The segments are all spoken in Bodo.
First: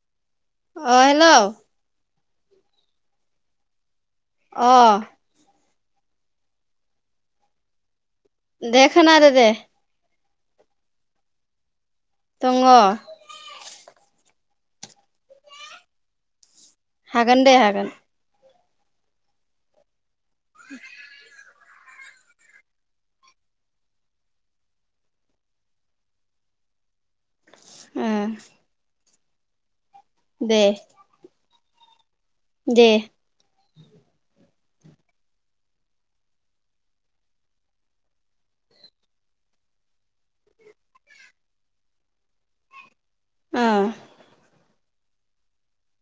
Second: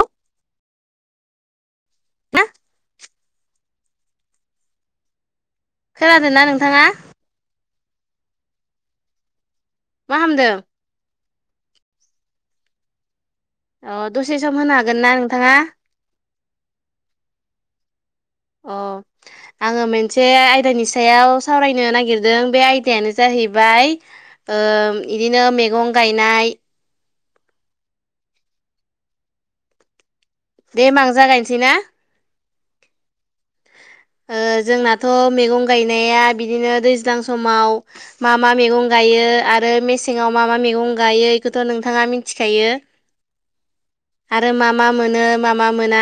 औ अ हेल' ना अ खोनादों ना नोंथाङा देखोनादो दे मा खामदों दङ अ दसे सम होनो हागोन ना नोंथाङा हागोन दे हागोन अ आङो मोनसे आयदानि सायाव सावरायनो नागिरदों बे आयदायानो जाहैबाय ओम बिदिनो मैगं गायनाय उम दे होमबा आं जागायनोसै ना? दे ओ जोंनाथ' मैगं गायनाया बिदिनो दैज्लां समाव मा मा मैगं गायो आरो मेसेंआव मा मा मैगं गायो बेखौथ' नोंथाङा मिथिखायो ओ आरो मा मा मोनो मा मा मोना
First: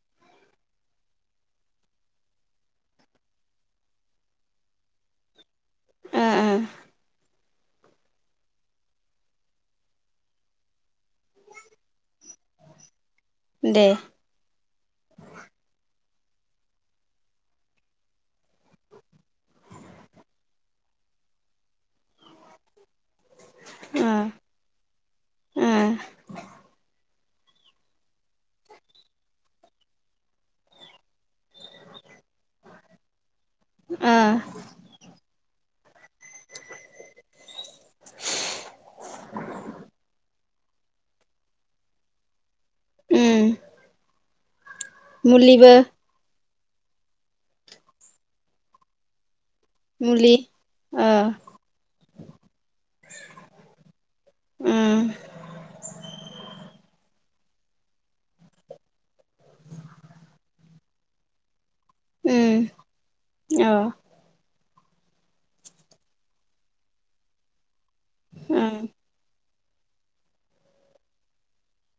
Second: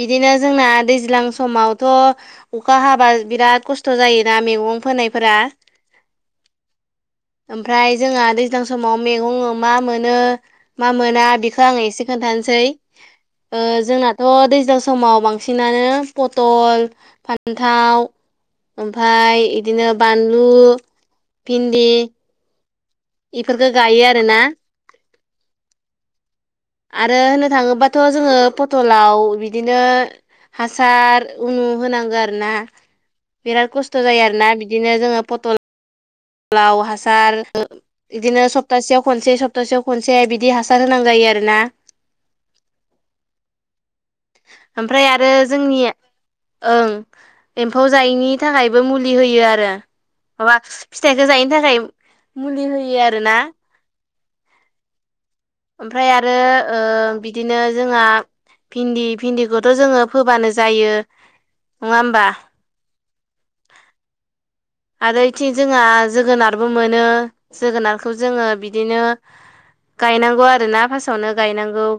बिदिनो जोंना दैज्लां समाव थ' अखा हाबा बिराद खस्थ' जायोना मैगं फोनायफोरा उम उम ओमफ्राय जोंहा दैज्लां समाव मैगं ओमा मोनो मा मोना बेखौ आङो एसे खोनथानोसै ओ दे जोंनाथ' दैज्लां समाव बांसिनानो पथल, फान्थाव ओमफ्राय बिदिनो बानलु, भिन्दि बेफोरखौ गायो ओ आरोना ओ आरो होननो थाङोबाथ' जोङो पटलाव बिदिनो हासार उनु होनांगौ आरोना बिराद खस्थ' ओ जायो आरोना बिदिनो जोङो पटलाव हासार बिदिनो सप्तासेयाव खनसे सप्तासेयाव खनसे बिदि हासार होनां जायो आरोना उम ओमफ्राय आरो मुलिबो जोंनि ओं एम्फौ जायैनि थाखायबो मुलि होयो आरो मुलि आ ओ फिथाइखौ जायैनि थाखाय मुलि होयो आरोना उम ओमफ्राय आरो ओ बिदिनो जोंहा भिन्दि भिन्दिखौथ' जोङो फोबानो जायो नङा होमबा ओ आरो इथिं जोंहा जोगोनारबो मोनो जोगोनारखौ जोङो उम बिदिनो गायनांगौ आरोना फार्स्टआवनो गायनांगौ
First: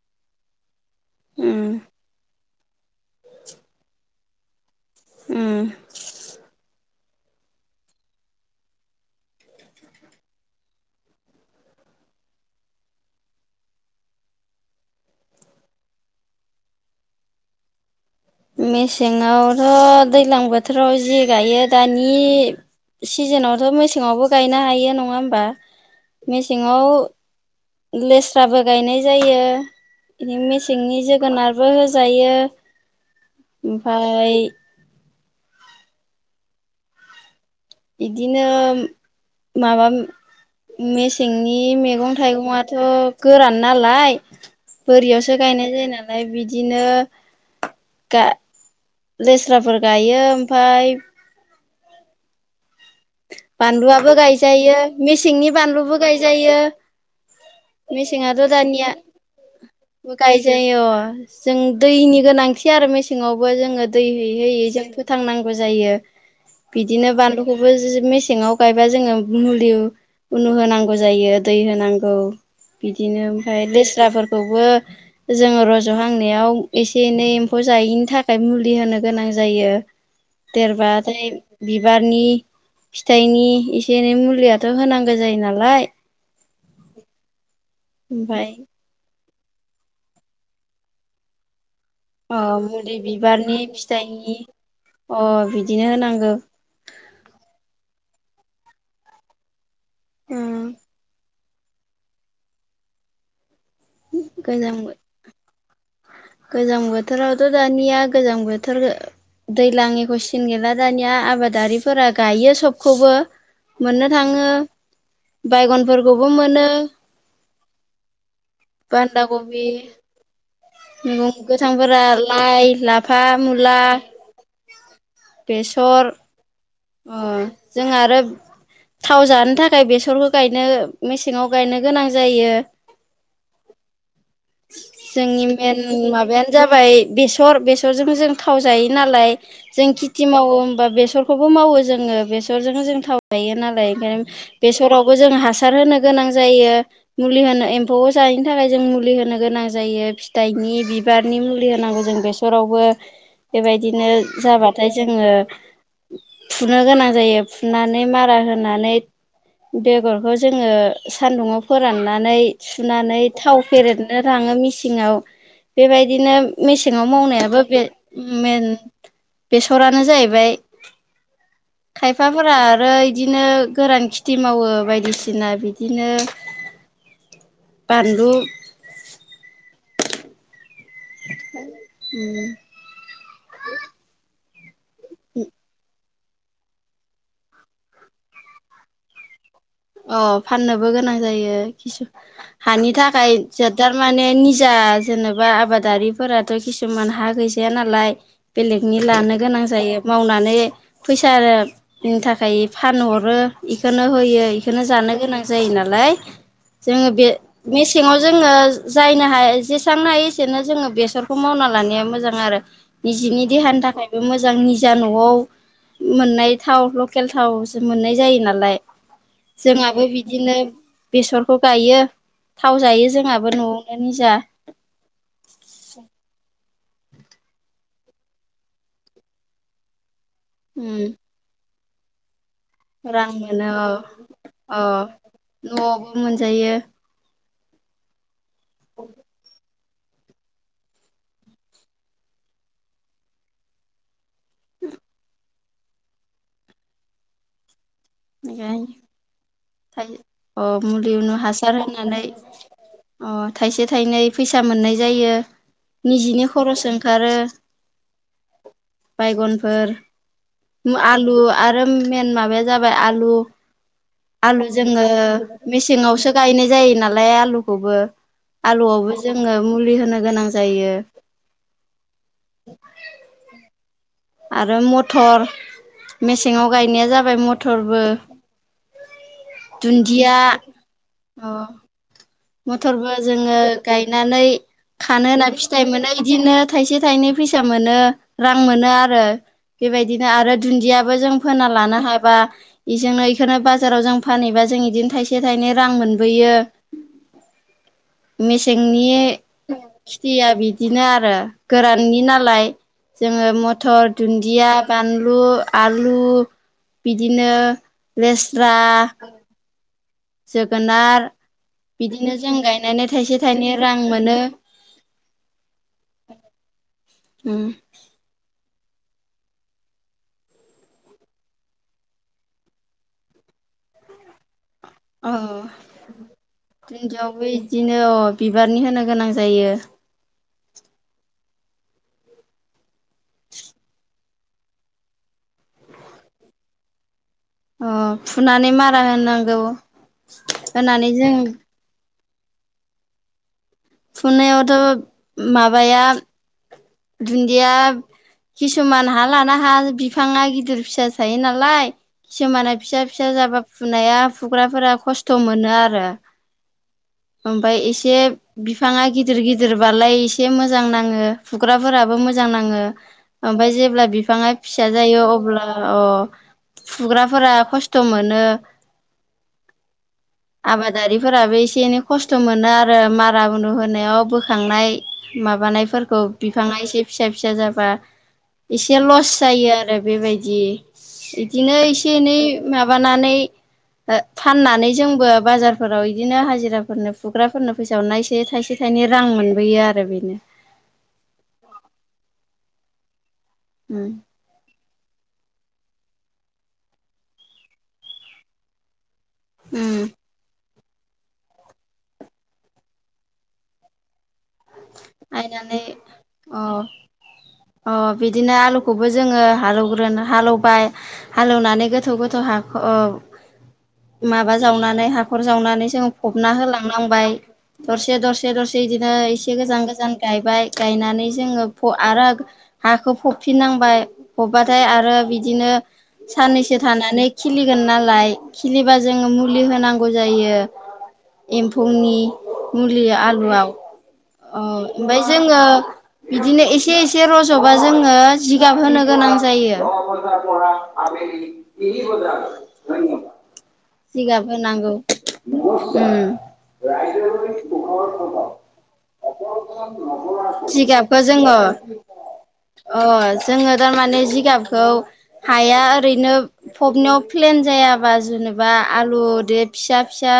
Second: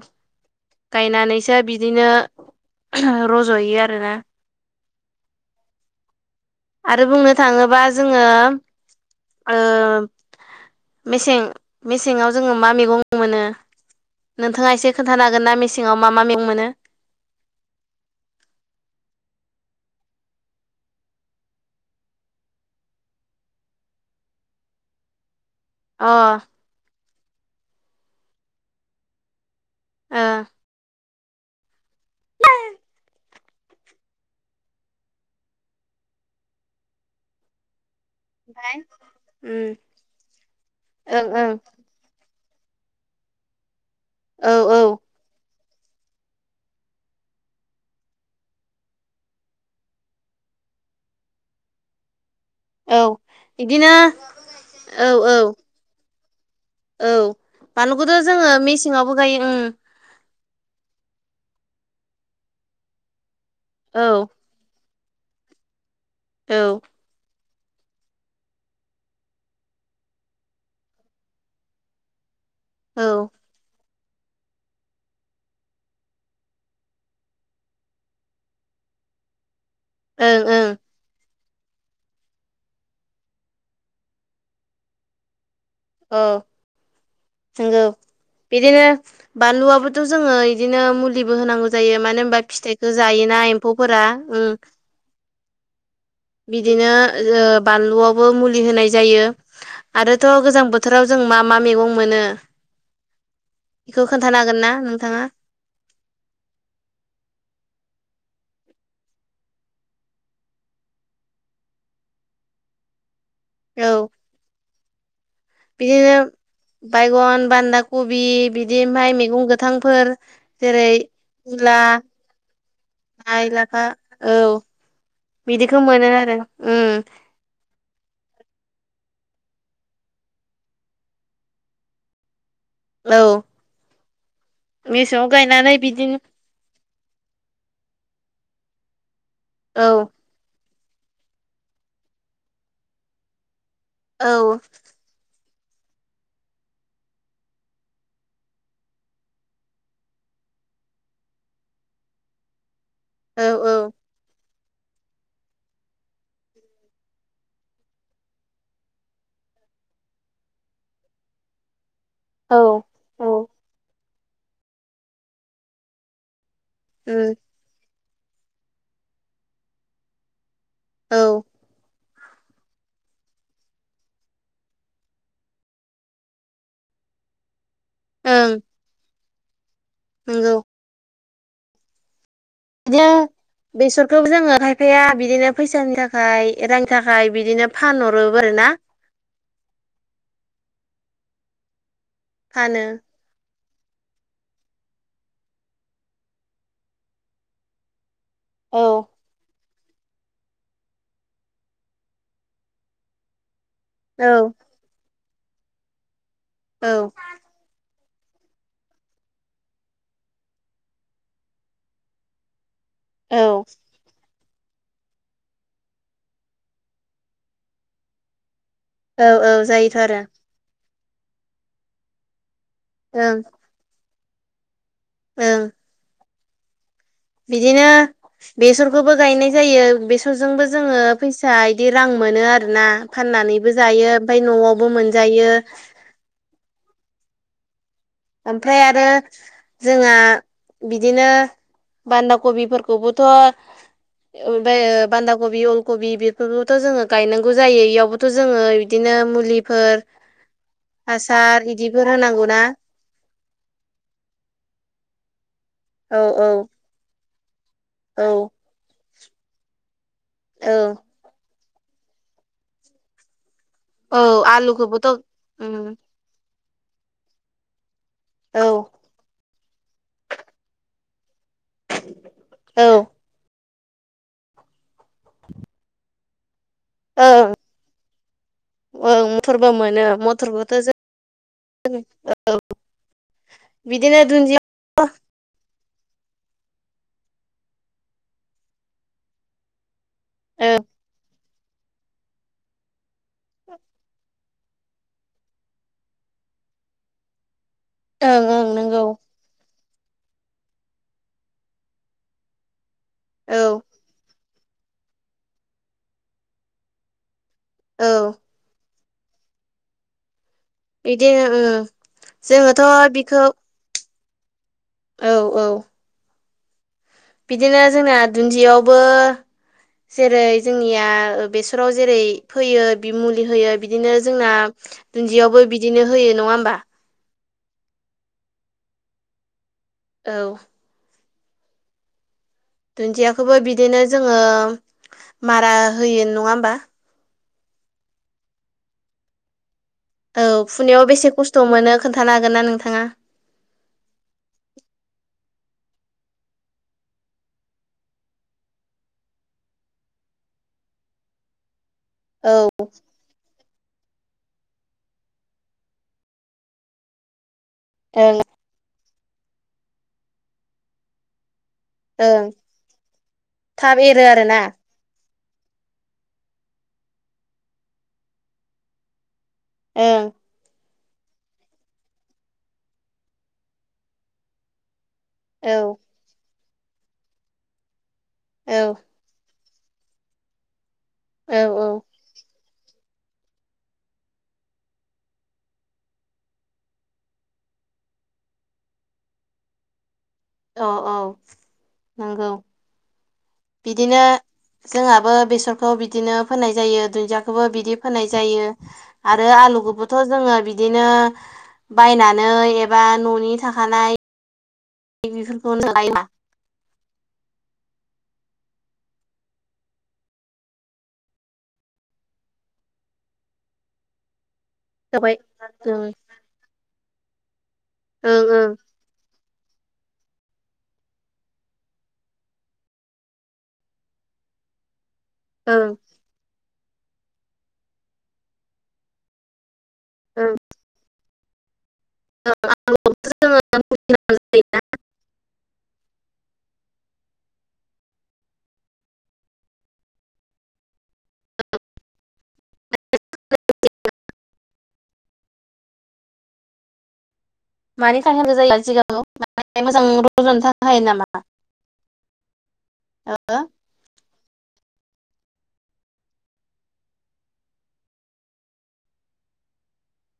गायनानैसो उम बिदिनो रज'यो आरोना उम आरो बुंनो थाङोबा जोङो ओ मेसें मेसेङाव जोङो मा मैगं मोनो? नोंथाङा एसे खोन्थानो हागोन ना? मेसेङाव मा मा मैगं मोनो। मेसेङावथ' दैज्लां बोथोराव जि गायो दानि सिजोनावथ' मेसेङावबो गायनो हायो नङा होमबा। अ मेसेङाव लेस्राबो गायनाय जायो। ओ बिदिनो मेसेंनि जोगोनारबो होजायो ओमफाय बिदिनो उम माबा ओं ओं मेसेंनि मैगं थाइगङाथ' गोरान नालाय औ औ बोरियावसो गायनाय जायो ना लाय बिदिनो गा लेस्राफोर गायो ओमफ्राय औ बिदिनो बानलुआबो गायजायो औ औ मेसेंनि बानलुबो गायजायो। औ बानलुखौथ' मेसेंआथ' जोङो दानिया मेसेंआवबो गायो उम गायजायो अ जों दैनि गोनांथि आरो मेसेङावबो जों ओ दै औ होयै होयै जों फोथांनांगो जायो बिदिनो बानलु खौबो मेसेङाव गायबा जोङो मुलि उ उनु होनांगौ जायो दै होनांगौ औ बिदिनो ओमफ्राय लेस्राफोरखौबो जोङो रज'हांनायाव एसे एनै एम्फौ जायैनि थाखाय मुलि होनो गोनां जायो ओं ओं देरबाथाय बिबारनि फिथाइनि एसे एनै मुलियाथ' होनांगौ जायो नालाय अ नंगौ ओमफ्राय बिदिनो बानलुआबोथ' जोङो इदिनो मुलिबो होनांगौ जायो मान [unintelligible] होनबा अ फिथाइखौ मुलि जायोना बिबारनि एम्फौफोरा फिथाइनि ओ अ बिदिनो होनांगौ बिदिनो बानलुआवबो मुलि होनाय जायो आरोथ' गोजां बोथोर मा मा मैगं मोनो बेखौ खोन्थानो हागोन ना गोजां नोंथाङा? गोजां बोथोरावथ' दानिया गोजां बोथोर दैज्लांनिखौ सिन गैला दानिया आबादारिफोरा गायो सबखौबो औ मोननो थाङो बिदिनो बायगनफोरखौबो मोनो बायगन बान्दा कबि बिदि ओमफ्राय बान्दा मैगं कबि गोथांफोर जेरै मैगं मुला गोथांफोरा लाइ लाफा लाइ मुला लाफा औ बिदिखौ मोनो बेसर आरो ओ अ जों आरो थाव जानो थाखाय बेसरबो गायनो मेसेङाव गायनो गोनां जायो। औ मेसेङाव जोंनि गायनानै मेन बिदिनो माबायानो जाबाय बेस बेसरजों जों थाव जायो नालाय जों औ खेथि मावो होमबा बेसरखौ बेसरबो मावो बेफोरजों जों थाव जायो नालाय बेखायनो औ बेयावबो जों हासार हासार होनो गोनां जायो मुलि होनो एम्फौखौ जायैनि थाखाय जों मुलि होनो गोनां जायो फिथाइनि बिबारनि मुलि होनांगौ जों बेस बेसरावबो औ औ बेबायदिनो जाबाथाय जोङो फुनो गोनां जायो फुनानै मारा होनानै बेगरखौ जोङो सान्दुङाव फोराननानै औ सुनानै औ थाव फेरदनो लाङो मेसिङाव बेबायदिनो मेसेङाव उम मावनायाबो बे मेन बेसरानो जाहैबाय औ खायफाफोरा आरो इदिनो गोरान खेथि मावो बायदिसिना बिदिनो [inaudible] बानलु नोंगौ [inaudible] बिदिनो बेसरखौबो जोङो खायफाया बिदिनो फैसानि थाखाय ओमफाय रांनि थाखाय बिदिनो फानहरोबो आरो ना अ फाननोबो गोनां जायो खिसु फानो हानि थाखाय जो थारमाने निजा जेनेबा आबादारिफोराथ' किसुमान हा गैजाया नालाय औ बेलेगनि लानो गोनां जायो मावनानै फैसानि थाखाय फानहरो इखौनो औ होयो बे जानो गोनां जायो नालाय औ जों बे बेस मेसेङाव जोङो जायनो हायो जेसेनां हायो एसेनो जोङो बेसरखौ मावना लानाया मोजां आरो निजिनि औ देहानि थाखायबो मोज मोजां निजा न'आव मोननाय थाव लकेल थावसो मोननाय जायो नालाय औ औ जायोथ' जोंहाबो आरो बिदिनो बेसरखौ गायो थाव जायो ओं जोंहाबो न'आवनो निजा ओं बिदिनो बेसरखौबो गायनाय जायो बेसरजोंबो उम जोङो फैस फिसा बिदि रां मोनो आरोना रां मोनो फाननानैबो जायो ओमफाय अ न'आवबो मोनजायो न'आवबो मोनजायो ओमफ्राय आरो जोंहा बिदिनो बान्दा कबिफोरखौबोथ' ओमफाय ओ बान्दा कबि अलकबि बेफोरबोथ' जोङो गायनांगौ जायो इयावबो थ' जोङो बिदिनो मुलि फाय ओ मुलिनो हासार इदिफोर होनानै होनांगौ ना अ थाइसे थाइनै फैसा मोननाय जायो औ औ निजिनि खरस ओंखारो औ बायगनफोर औ आलु आरो मेेन माबाया जाबाय आलु औ आलु जोङो आलुखौबोथ' उम मेसेङावसो गायनाय जायो नालाय आलुखौबो औ आलुआवबो जोङो मुलि होनो गोनां जायो। औ आरो मटर मेसेङाव गायनाया जाबाय ओं मटरबो ओं मथरबो मोनो दुन्दिया मथरखौथ' जों अ [unintelligible] मथरबो जोङो बिदिनो गायनानै दुन्दिया खानो होना फिथाइ मोनो बिदिनो थाइसे थाइनै फैसा मोनो रां मोनो आरो। बेबायदिनो आरो ओं दुन्दियाबो जों फोना लानो हाबा बेजोंनो बेखौनो बाजाराव जों फानहैबा जों बिदिनो थाइसे थाइनै रां मोनबोयो। ओं ओं नंगौ मेसेंनि खिथिया बिदिनो आरो गोराननि नालाय। जोङो औ मथर, दुन्दिया, बानलु, आलु बिदिनो औ लेस्रा जोगोनार बिदिनो ओं बिदिनो जों गायनानै जोङोथ' थाइसे बिखौ थाइनै रां मोनो। औ औ उम बिदिनो जोंना दुन्दियावबो जेरै जोंनिया ओ बेसराव जेरै फैयो मुलि होयो बिदिनो जोंना दुन्दियावबो बिदिनो होयो नङा होमबा। दुन्दिआवबो इदिनो अ बिबारनि होनो गोनां जायो। औ दुन्दियाखौबो बिदिनो जोङो मारा होयो नङा होमबा। अ फुनानै मारा होनांगौ। औ फुनायाव होनानै बेसे जों खस्थ' मोनो खोन्थानो हागोन ना नोंथाङा। फुनायावथ' माबाया दुन्दिया किसुमान हा लाना हा बिफाङा गिदिर फिसा थायो नालाय औ किसुमाना फिसा फिसा जाबा फुनाया फुग्राफोरा खस्थ' मोनो आरो ओमफाय एसे एसे ओं बिफाङा गिदिर गिदिरबालाय एसे मोजां नाङो। फुग्राफोराबो ओं मोजां नाङो ओमफ्राय थाब जेब्ला एरो बिफाङा आरोना फिसा जायो अब्ला अ फुग्राफोरा खस्थ' मोनो। ओं आबादारिफोराबो एसे एनै खस्थ' मोनो आरो मारा मुनु होनायाव बोखांनाय औ माबानायफोरखौ बिफाङा एसे फिसा फिसा जाबा औ एसे लस जायो आरो बेबायदि औ इदिनो एसे एनै माबानानै ओ फाननानै जों बो बाजारफोराव बिदिनो हाजिराफोरनो फुग्राफोरनो फैसाावरनाय एसे थाइसे थाइनै रां मोनबोयो आरो बेनो औ औ नंगौ बिदिनो जोंहाबो बेसरखौ बिदिनो फोननाय जायो दुन्दियाखौबो बिदि फोननाय जायो। आरो उम आलुखौबोथ' जोङो बिदिनो बायनानै एबा न'नि थाखानाय आइनानानै बेफोरखौनो लायोबा अ अ बिदिनो आलुखौबो जोङो हालौवग्रोना हालौवबाय हालेवनानै गोथौ गोथौ हाखौ माबा जावनानै जाबाय हाखर जावनानै जोङो ओं फबना होलांनांबाय। दरसे ओं दरसे दरसे बिदिनो एसे गोजान गोजान गायबाय गायनानै जोङो आरो हाखौ फबफिननांबाय फबबाथाय आरो बिदिनो ओं साननैसो थानानै खिलिगोन नालाय खिलिबा जों मुलि होनां गौ ओं जायो एम्फौनि मुलि आलुआव औ ओमफ्राय जोङो बिदिनो एसे ए से र'ज'बा जोङो जिगाब होनो गोनां जायो। [unintelligible] [inaudible] सिगाब होनांगौ उम मानि थाखाय [inaudible] जायो जिगाबखौ [inaudible] मोजां र'ज'नो थाखाय ना जिगाबखौ जोङो अ ओ जोङो थारमाने जिगाबखौ हाया ओरैनो फबनायाव प्लेन जायाबा जेने बा आलु दे फिसा फिसा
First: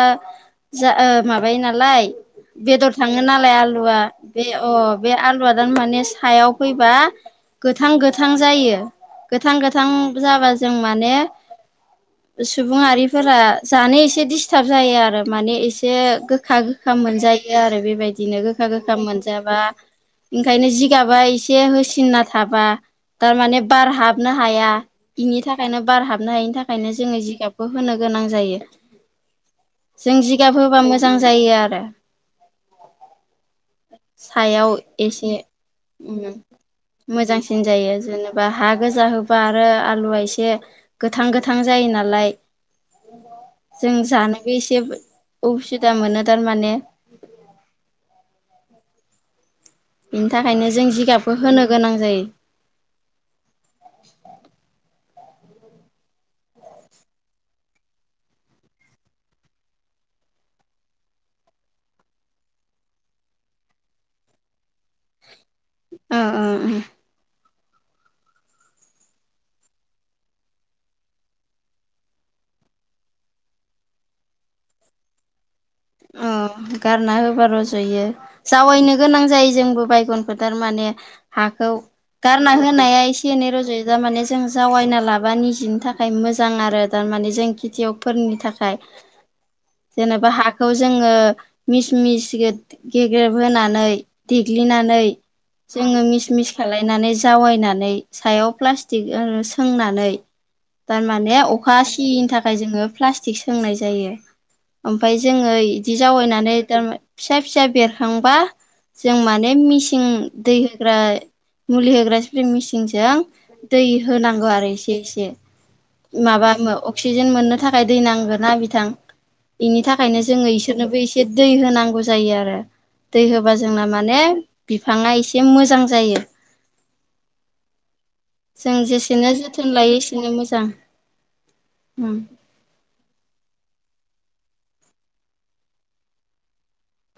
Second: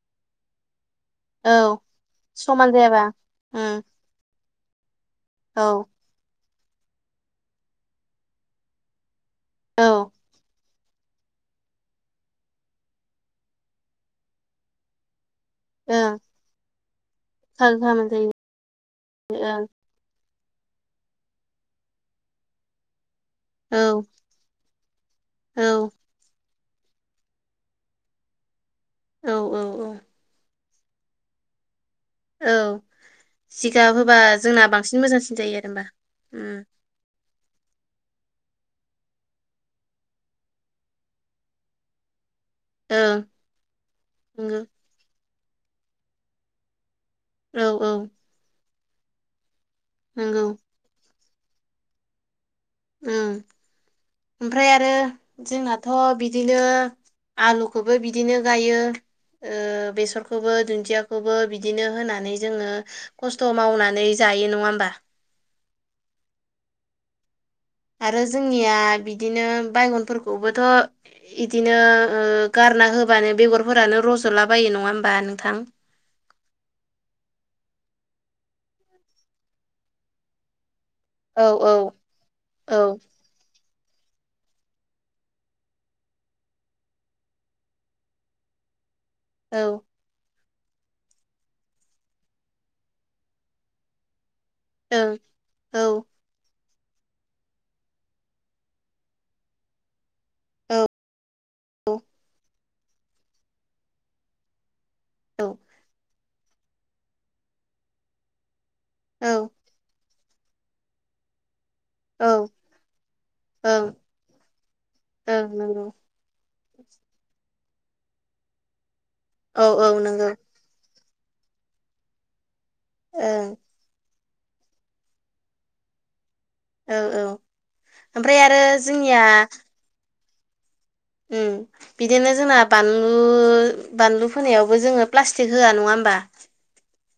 जा ओ औ माबायो नालाय समान बेदर जायाबा थाङो नालाय उम आलुआ बे अ बे आलुआ औ दान माने सायाव फैबा गोथां गोथां जायो गोथां औ गोथां जाबा जों माने सुबुंआरिफोरा जानो एसे दिसटाब जायो आरो माने ए से ओं गोखा गोखा मोनजायो आरो खालामनाय बेबायदिनो गोखा गोखा मोनजाबा जायो ओंखायनो जिगाबा एसे होसिनना थाबा थारमाने बार ओं हाबनो हाया इनि औ थाखायनो बार हाबनो हायिनि थाखायनो जोङो जिगाबखौ होनो गोनां जायो। औ औ औ जों जिगाब होबा मोजां जायो आरो औ जिगाब होबा जोंना सायाव बांसिन एसे मोजांसिन जायो आरो मा उम मोजांसिन जायो जेनेबा हा गोजा होबा आरो आलुआ एसे गोथां गोथां जायो नालाय उम ओं जों जानोबो नंगौ एसे उसुबिदा मोनो थारमाने औ औ बिनि नंगौ थाखायनो जों जिगाबखौ होनो गोनां जायो। उम ओमफ्राय आरो जोंनाथ' बिदिनो आलुखौबो बिदिनो गायो। ओ बेसरखौबो दुन्दियाखौबो बिदिनो होनानै जोङो खस्थ' मावनानै जायो नङा होमबा अ अ उम आरो जोंनिया बिदिनो बायगनफोरखौबोथ' इदिनो ओ गारना होबानो बेगरफोरानो रज'लाबायो नङा होमबा नोंथां। औ गारना होबा रज'यो। जावैनो गोनां जायो जोंबो बायगनखौ थार माने औ हाखौ औ गारना औ होनाया ए से एनै रज'यो थार माने जों जावायना लाबा निजेनि थाखाय मोजां आरो थार माने जों खेथियाव फोरनि थाखाय। औ। जेनेबा हाखौ जोङो मिस मिस गे-गेग्रेब होनानै देग्लिनानै ओं औ जोङो मिस मिस खालायनानै जावायनानै सायाव प्लासटिक सोंनानै औ थार माने अखा सियैनि थाखाय जोङो प्लास्टिक सोंनाय जायो ओमफ्राय औ जोङो इदि जावैनानै थारम फिसा फिसा बेरखांबा जों औ माने मिसिं दै होग्रा मुलि होग्रा सिप्रिं मिसिनजों औ दै ओं होनांगौ आरो इसे एसे। ओं नंगौ माबा अक्सिजेन मोननो थाखाय दै नांगोना बिथां औ बेनि औ थाखायनो नंगौ। जोङो इसोरनोबो एसे दै होनांगौ जायो आरो दै ओं होबा जोंना माने बिफाङा एसे मोजां जायो। औ औ ओमफ्राय आरो जों जेसेनो जोंनिया जोथोन लायो एसेनो मोजां। उम उम बिदिनो जोंना बानलु बानलु फोनायावबो जोङो प्लास्टिक होआ नङा होमबा।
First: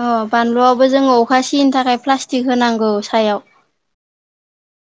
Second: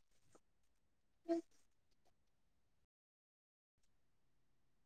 अ बानलुआवबो जोङो अखा सिनि थाखाय प्लास्टिक होनांगौ सायाव।